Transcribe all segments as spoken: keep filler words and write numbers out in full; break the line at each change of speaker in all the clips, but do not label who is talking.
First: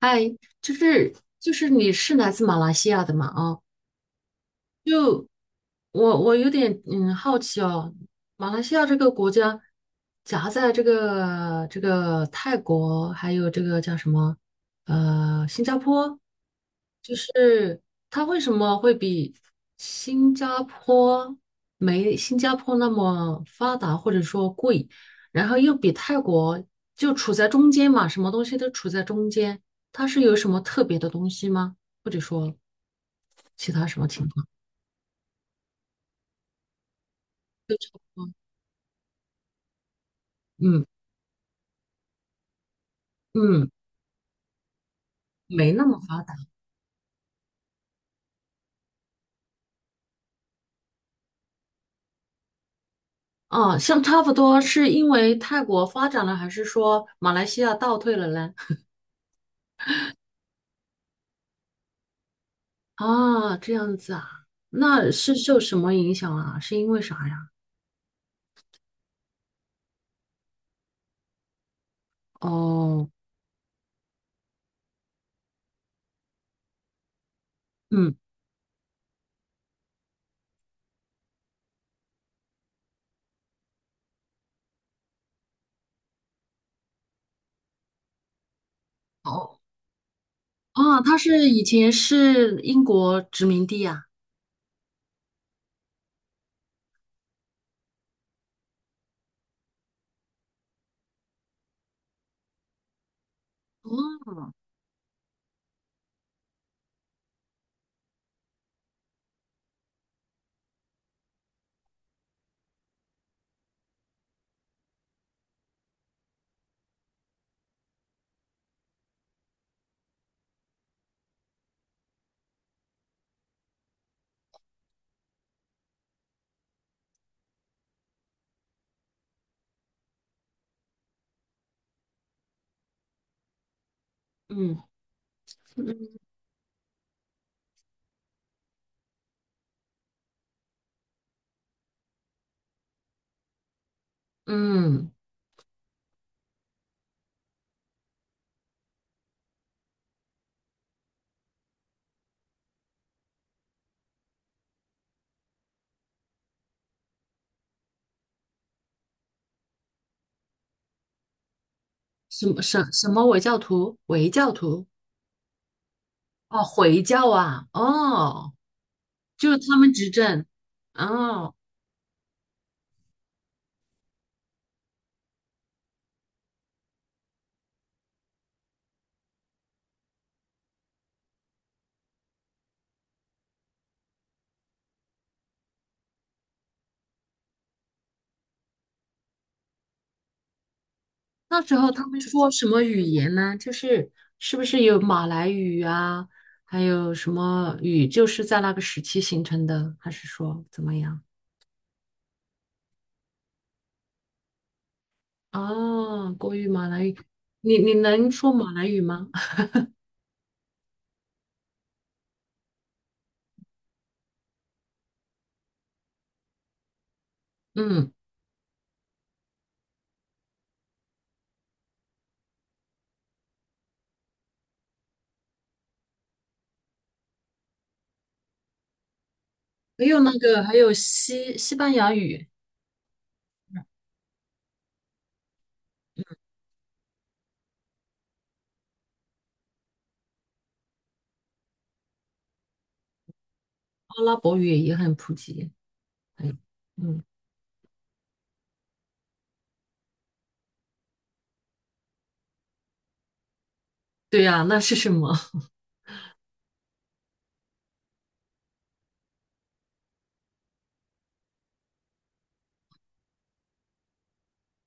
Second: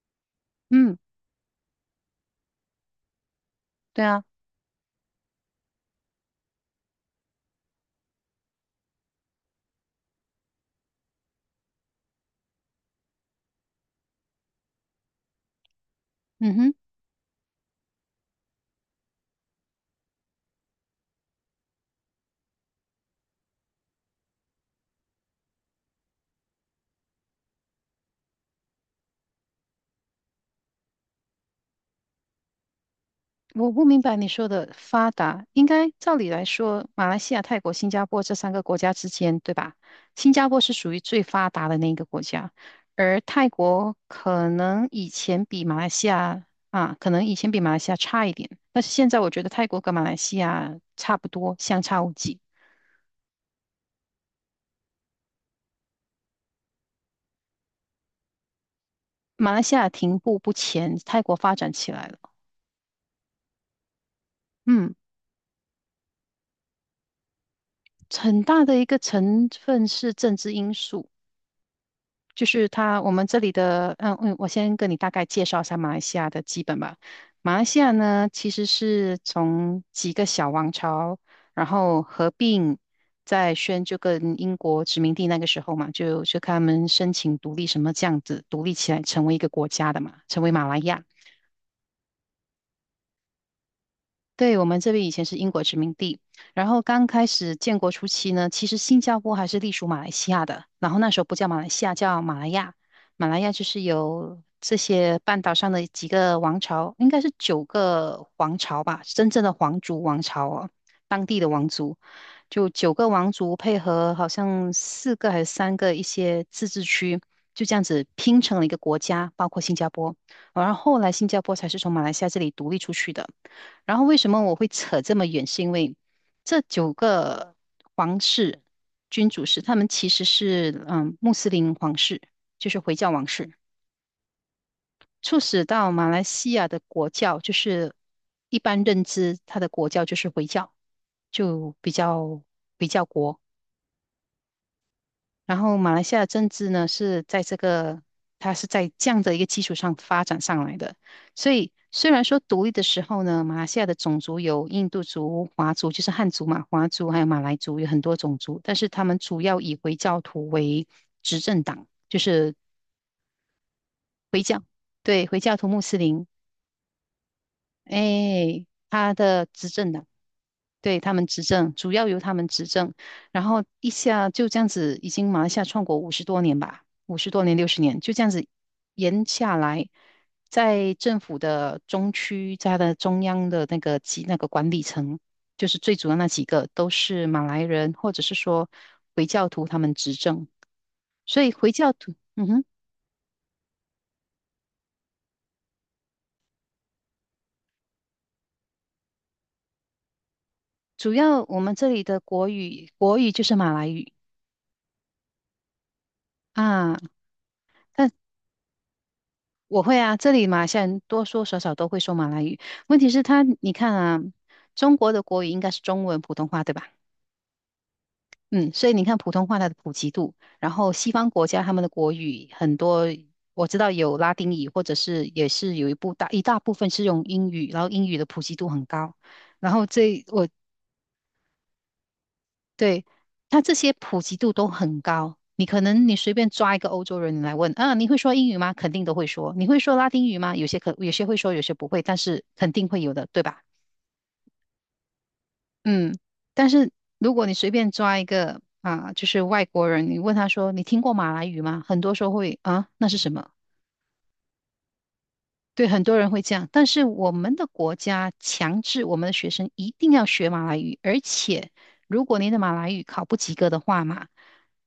哎，就
嗯，
是就是你是来自马来西亚的嘛？
对啊，
不。我我有点嗯好奇哦，马来西亚这个国家夹在这个这个泰国还有这个叫什么呃新加坡，
嗯哼，
就是它为什么会比新加坡没新加坡那么发达或者说贵，然后又比泰国就处在中间嘛，什么东西都处在中间，它是有什么特别的东西吗？或者说
我
其
不
他什
明
么
白你
情况？
说的发达，应该照理来说，马来西亚、泰国、新加坡这三个国家之间，对吧？新加坡是
嗯
属于最发达的那一个国家，而泰
嗯。
国可能以前比
没
马
那
来
么
西
发达
亚啊，可能以前比马来西亚差一点，但是现在我觉得泰国跟马来西亚差不多，相差无几。
啊，像差不多，是因为泰国发展了，还是说马来西亚倒退了嘞？
马来西亚停步不前，泰国发展起来了。
啊，这样子啊，
嗯，
那是受什么影响啊？是因为啥呀？
很大的一个成分是政治因素。就是他，
哦，
我们这里的，嗯嗯，我先跟你大概介绍一下马来西亚的基本吧。马来西亚
嗯，
呢，其实是从几个小王朝，然后合并，在宣就跟英国殖民地那个时候嘛，就就看他们申请独立什么这样子，独立起来成为一个
哦，
国家的嘛，成为马来
啊，
亚。
他是以前是英国殖民地呀、
对，我们这边以前是英国殖民地，然后刚开始建国初期呢，其实新加坡还是隶属马来西亚的，然后那时候不叫马来西亚，叫马来亚。马来亚就是
哦，
由这些半岛上的几个王朝，应该是九个王朝吧，真正的皇族王朝哦，当地的王族，就九个王族配合好像四个还是三个一些自治区，就这样子拼成了一个国家，包括新加坡。然后后来新加坡才是从马来西亚这里独立出去的。然后为什么我会扯这么远？是因为这九个皇室君主是他们其实是嗯穆斯林皇室，就是回教王室，
嗯
促使到马来西亚的国教就是一般认知，它的国教就是回教，就比较比较国。
嗯，
然后马来西亚的政治呢，是在这个，它是在这样的一个基础上发展上来的。所以虽然说独立的时候呢，马来西亚的种族有印度族、华族，就是汉族嘛，华族还有马来族，有很多种族，但是他们主要以回教徒为执政党，就
什
是
么什什么回教徒？回教徒？
对回教徒、穆斯林
哦，回教啊，哦，
哎，他的
就是
执
他
政
们
的，
执政，
对，他们执
哦。
政，主要由他们执政，然后一下就这样子，已经马来西亚创国五十多年吧，五十多年、六十年，就这样子延下来，在政府的中区，在它的中央的那个级那个管理层，就是最主要那几个都是马来人，或者是说回教徒他们执政，所以
那
回
时候
教
他
徒，
们
嗯
说
哼，
什么语言呢？就是是不是有马来语啊，还有什么语，就是在那个时期形成的，还是说怎么
主
样？
要我们这里的国语，国语就是马来语。
哦，国语、马
啊，
来语，你你
但
能说马来语吗？
我会啊，这里马来西亚人多多少少都会说马来语。问题是他，你看啊，中国的国语应该是中文、普通话，对吧？
嗯，
嗯，所以你看普通话它的普及度，然后西方国家他们的国语很多，我知道有拉丁语，或者是也是有一部大一大部分是用英语，然后英语的普及度很高。然后
还有
这
那
我
个，还有西西班牙语、
对，它这些普及度都很高。你可能你随便抓一个欧洲人你来问，啊，你会说英语吗？肯定都会说。你会说拉丁语吗？有些可有些会说，有些不会，但是肯定会有的，对吧？
阿拉伯语也很普及。
嗯，
哎，
但是
嗯，
如果你随便抓一个啊，就是外国人，你问他说你听过马来语吗？很多时候会啊，那是什么？
对呀，那是什么？
对，很多人会这样。但是我们的国家强制我们的学生一定要学马来语，而且如果你的马来语考不及格的话嘛，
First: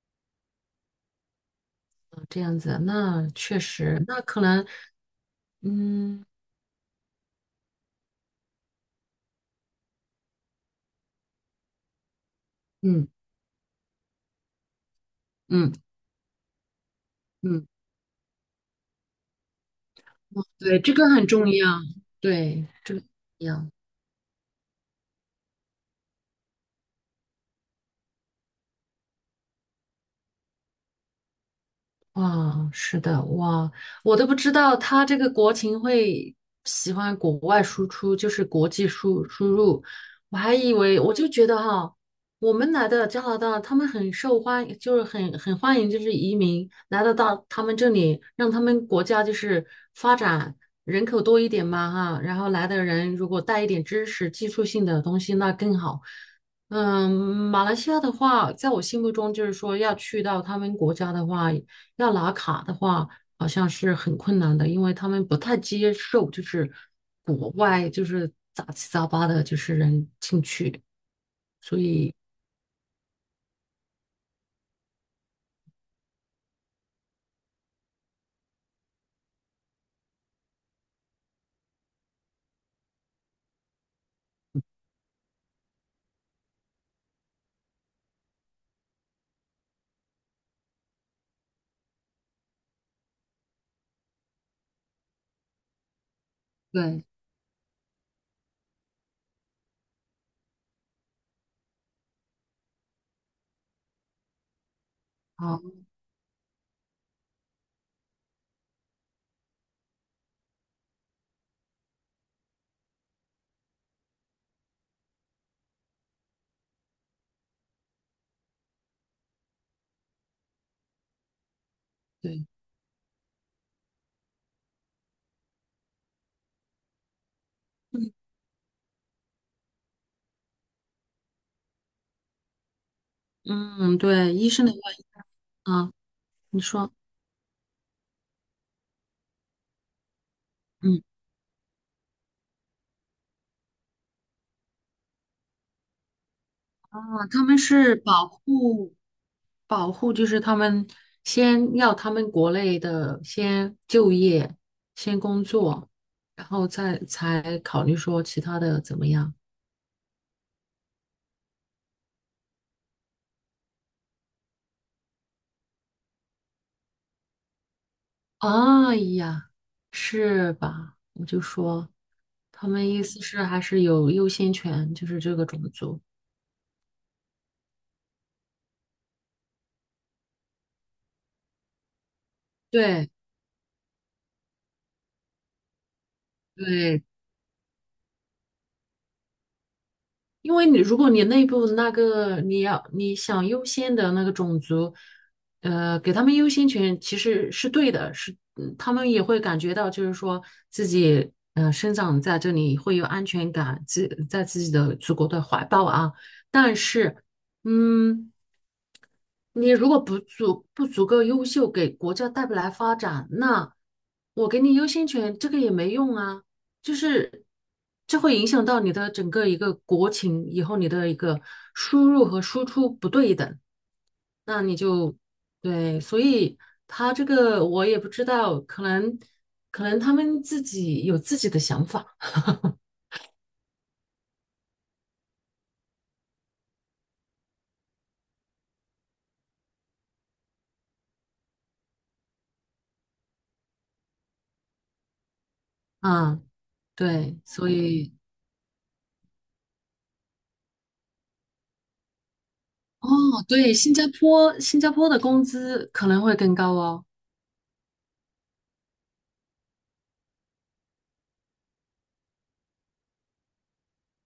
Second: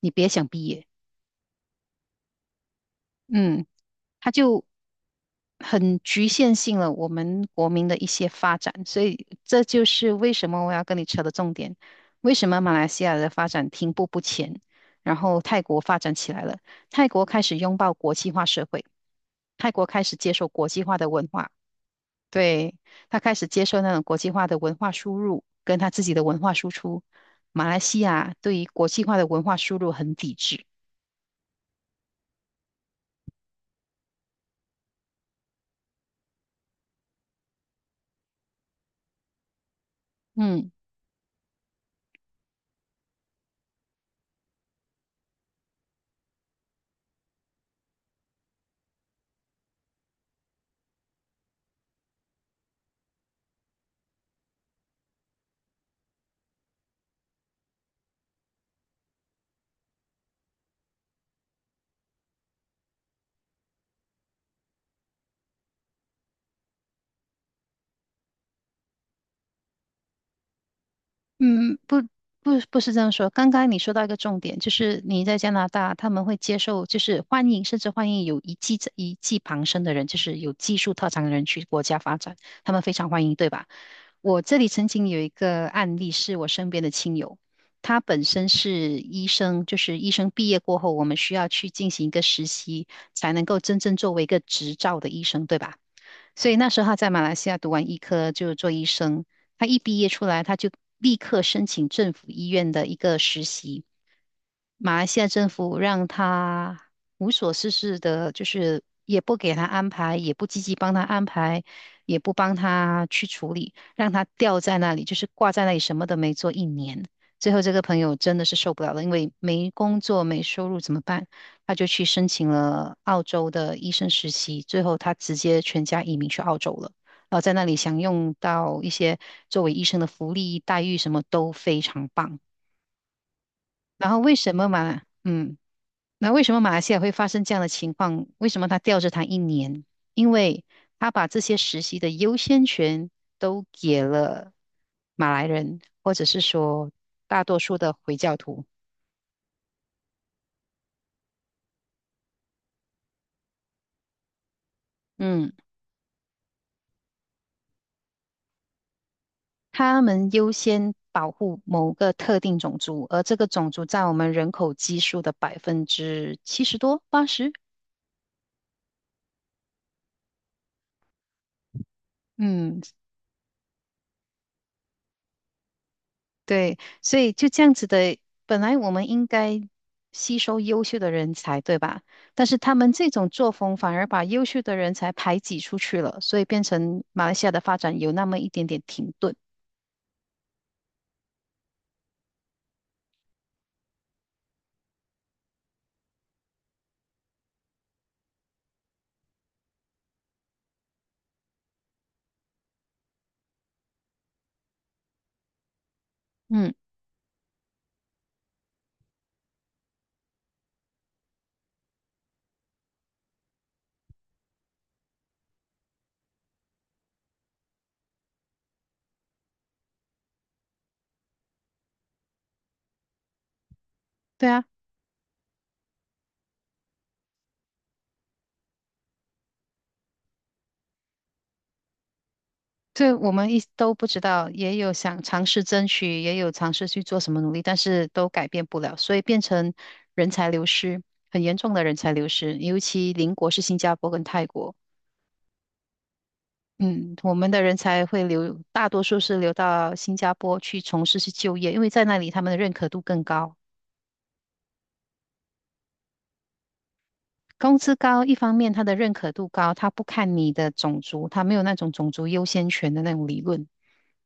你别想毕业。
这样子，那确
嗯，
实，那
它
可
就
能，
很
嗯
局限性了我们国民的一些发展，所以这就是为什么我要跟你扯的重点，为什么马来西
嗯
亚的发展停步不前，然后泰
嗯
国发展起来了，泰国开始
嗯，
拥抱国际化社会，泰国开始接受国
对，
际
这
化的
个
文
很重
化，
要，对，
对，
这个很
他开始
重
接
要。
受那种国际化的文化输入，跟他自己的文化输出，马来西亚对于国际化的文化输入很抵制，
哇，是的，哇，我都不知道他这个国情会喜欢国外输出，就是国际输输入，我还
嗯。
以为我就觉得哈，我们来的加拿大，他们很受欢迎，就是很很欢迎，就是移民来得到他们这里，让他们国家就是发展人口多一点嘛哈，然后来的人如果带一点知识、技术性的东西，那更好。嗯，马来西亚的话，在我心目中就是说要去到他们国家的话。要拿卡的话，好像是很困难的，因为他们不太接受，就是国外就是杂七杂八的，就是人进去。
嗯，不不不是这样说。刚刚你说到一个重点，就是你在加拿大，他们会接受，就是欢迎，甚至欢迎有一技一技傍身的人，就是有技术特长的人去国家发展，他们非常欢迎，对吧？我这里曾经有一个案例，是我身边的亲友，他本身是医生，就是医生毕业过后，我们需要去进行一个实习，才能够真正作为一个执照的医生，对吧？所以那时候他
对，
在马来西亚读完医科就做医生，他一毕业出来，他就立刻申请政府医院的一个实习，马来西亚政府
好，
让他无所事事的，就是也不给他安排，也不积极帮他安排，也不帮他去处理，让他吊在那里，就是挂在那里，什么都没做一年。最后这个朋友真的是受不了了，因为没工作、没收入怎么办？他就去申
对，
请了澳洲的医生实习，最后他直接全家移民去澳洲了，然后在那里享
嗯
用到一些作为医生的福利待遇，什么都非常棒。
嗯，
然后为
对，医
什
生
么
的话
嘛？嗯。
啊，
那为什
你
么马来
说，
西亚会发生这样的情况？为什么他吊着他一年？因为
嗯，
他把这些实习的优先权都给了马来人，或者是说
啊，他
大
们
多数的
是
回
保
教徒。
护保护，就是他们先要他们国内的先就业，先工
嗯，
作，然后再才考虑说其他的怎么样。
他们优先保护某个特定种族，而这个种族占我们人口基数的百分之七十多、八十。
哎呀，是吧？我就说，他
嗯，
们意思是还是有优先权，就是这个种族。
对，所以就这样子的，本来我们应该吸收优秀的人才，对吧？但是他们这
对
种作风反而把优秀的人才排挤出去了，所以变
对，
成马来西亚的发展有那么一点点停顿。
因为你如果你内部那个你要你想优先的那个种族，呃，给他们优先权其实是对的，是嗯他们也会感觉到，就是说自己呃生长在这里会有安全感，自在自己的祖国的怀抱啊。
嗯，
但是，嗯。你如果不足不足够优秀，给国家带不来发展，那我给你优先权，这个也没用啊。就是这会影响到你的整个一个国情，以后你的一个输入和输出不对等，
对
那
啊，
你就对。所以他这个我也不知道，可能可能他们自己有自己的想法
对我们一都不知道，也有想尝试争取，也有尝试去做什么努力，但是都改变不了，所以变成人才流失，很严重的人才流失，尤其邻国是新加坡跟泰国。
啊。
嗯，我
对，
们的
所
人才
以
会留，大多数是留到新加坡去从事去就业，因为在那里他们的认可度
哦，
更高，
对，新加坡新加坡的工资可能会更高哦。
工资高，一方面他的认可度高，他不看你的种族，他没有那种种族优先权的那种理论。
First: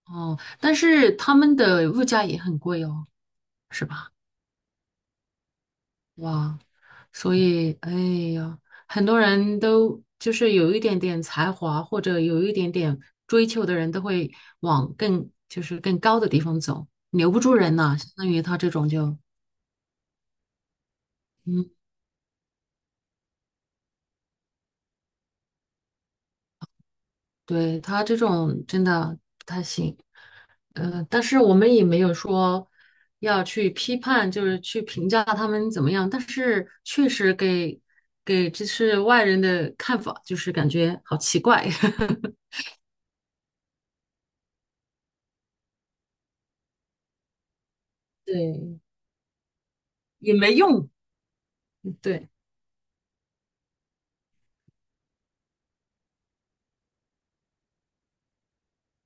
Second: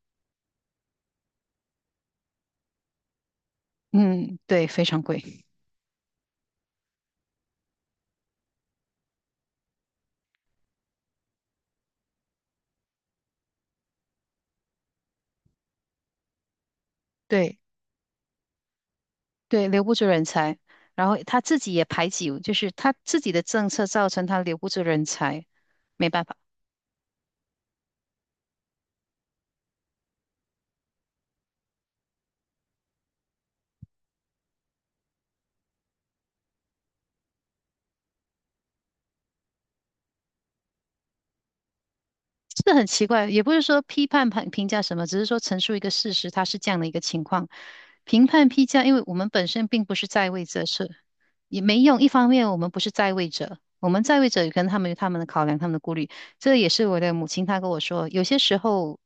哦，但是他们的物价也很贵哦，是吧？
嗯，对，非常贵，
哇，所以，哎呀，很多人都就是有一点点才华或者有一点点追求的人，都会往更就是更高的地方走，留不住
对
人呐、相当于他这种就，
对，留不住人才，然后他自
嗯
己也排挤，就是他自己的政策造成他留不住人才，没办法。
对，他这种真的不太行。呃，但是我们也没有说要去批判，就是去评价他们怎么样。但是确实给给就是外人的看法，就是感觉好奇怪，
这很奇怪，也不是说批判判评价什么，只是说陈述一个事实，它是这样的一个情况。评判批
对，
价，因为我们本身并不是在
也
位
没
者，
用。
是也没用。一方
对，
面，我们不是在位者，我们在位者可能他们有他们的考量，他们的顾虑。这也是我的母亲她跟我说，有些时候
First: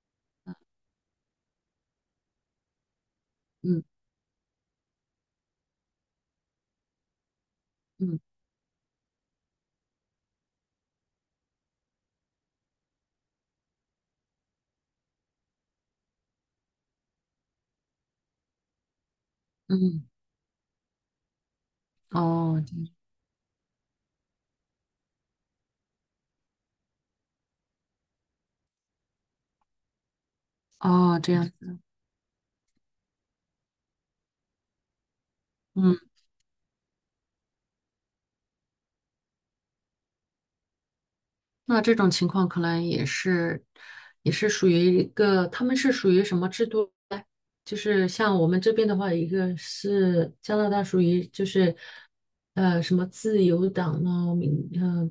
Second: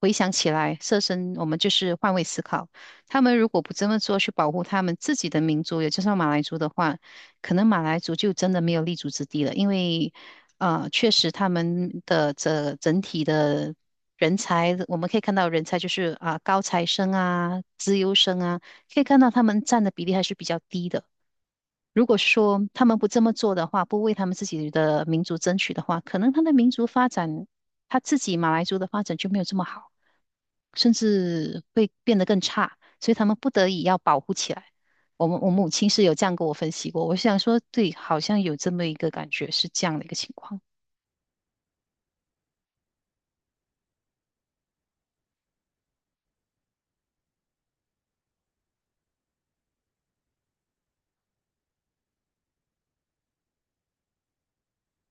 回想起来，设身我们就是换位思考。他们如果不
嗯
这么做去保护他们自己的民族，也就是马来族的话，可能马来族
嗯
就真的没有立足之地了，因为。啊，确实他们的这整体的人才，我们可以看到人才就是啊高材生啊、资优生啊，可以看到他们占的比
嗯，
例还是比较低的。如果
哦
说
这
他
样
们不这么做的话，不为他们自己的民族争取的话，可能他的民族发展，他自己马来族的发展就没有这么好，甚
哦这样，
至会变得更差，所以他们不得已要保护起来。我们我母亲
嗯。
是有这样跟我分析过，我想说，对，好像有这么一个感觉，是这样的一个情况。
那这种情况可能也是，也是属于一个，他们是属于什么制度呢？就是像我们这边的话，一个是加拿大属于就是呃什么自由党呢，民呃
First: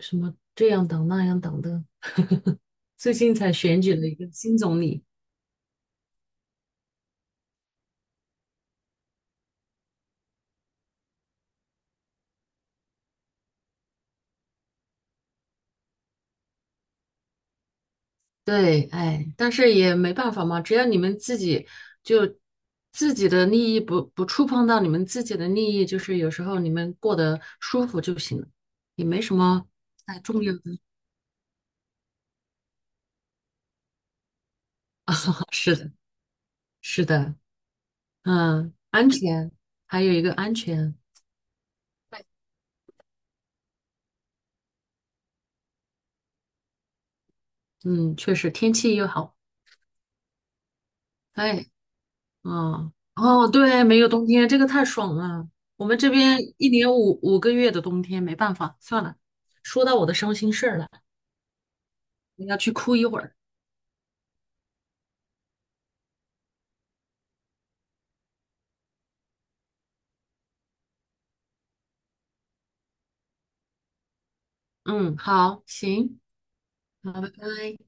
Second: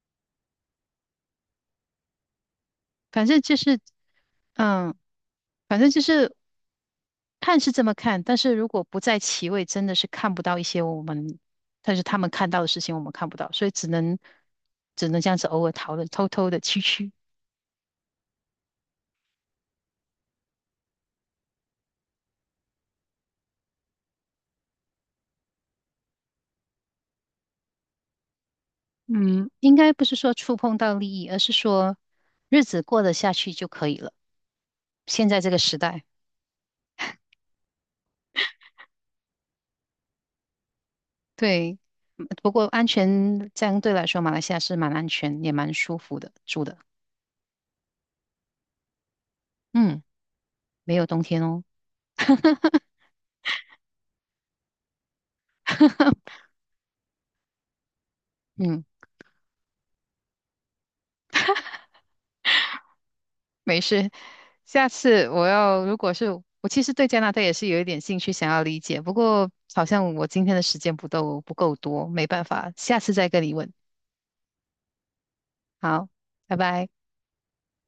什么这样党那样党的，最
反
近
正
才
就是，
选举了一个新总
嗯，
理。
反正就是看是这么看，但是如果不在其位，真的是看不到一些我们，但是他们看到的事情我们看不到，所以只能只能这样子偶尔讨论，偷偷的蛐蛐。
对，哎，但是也没办法嘛，只要你们自己就自己的利益不不触碰到你们自己的利益，就是有时候你们过得舒服就行了，也没什
嗯，
么
应该不是
太
说
重要
触碰
的。
到利益，而是说日子过得下去就可以了。现在这 个
是
时
的，
代，
是的，嗯，安全，还有一个安全，
对，嗯不过安全相对来说，马来西亚是蛮安全，也蛮舒服的住的。
嗯，确实天气又好，
嗯，没有冬天哦。
哎，嗯，哦，对，没有冬天，这个太爽了。我们这边 一年五五个月的冬天，没办法，
嗯。
算了，说到我的伤心事儿了，我要去哭一会儿。
没事，下次我要，如果是我其实对加拿大也是有一点兴趣，想要理解，不过好像我今天的时间不够不够多，没办法，下次再跟你问。
嗯，好，
好，
行，
拜拜。
好，拜拜。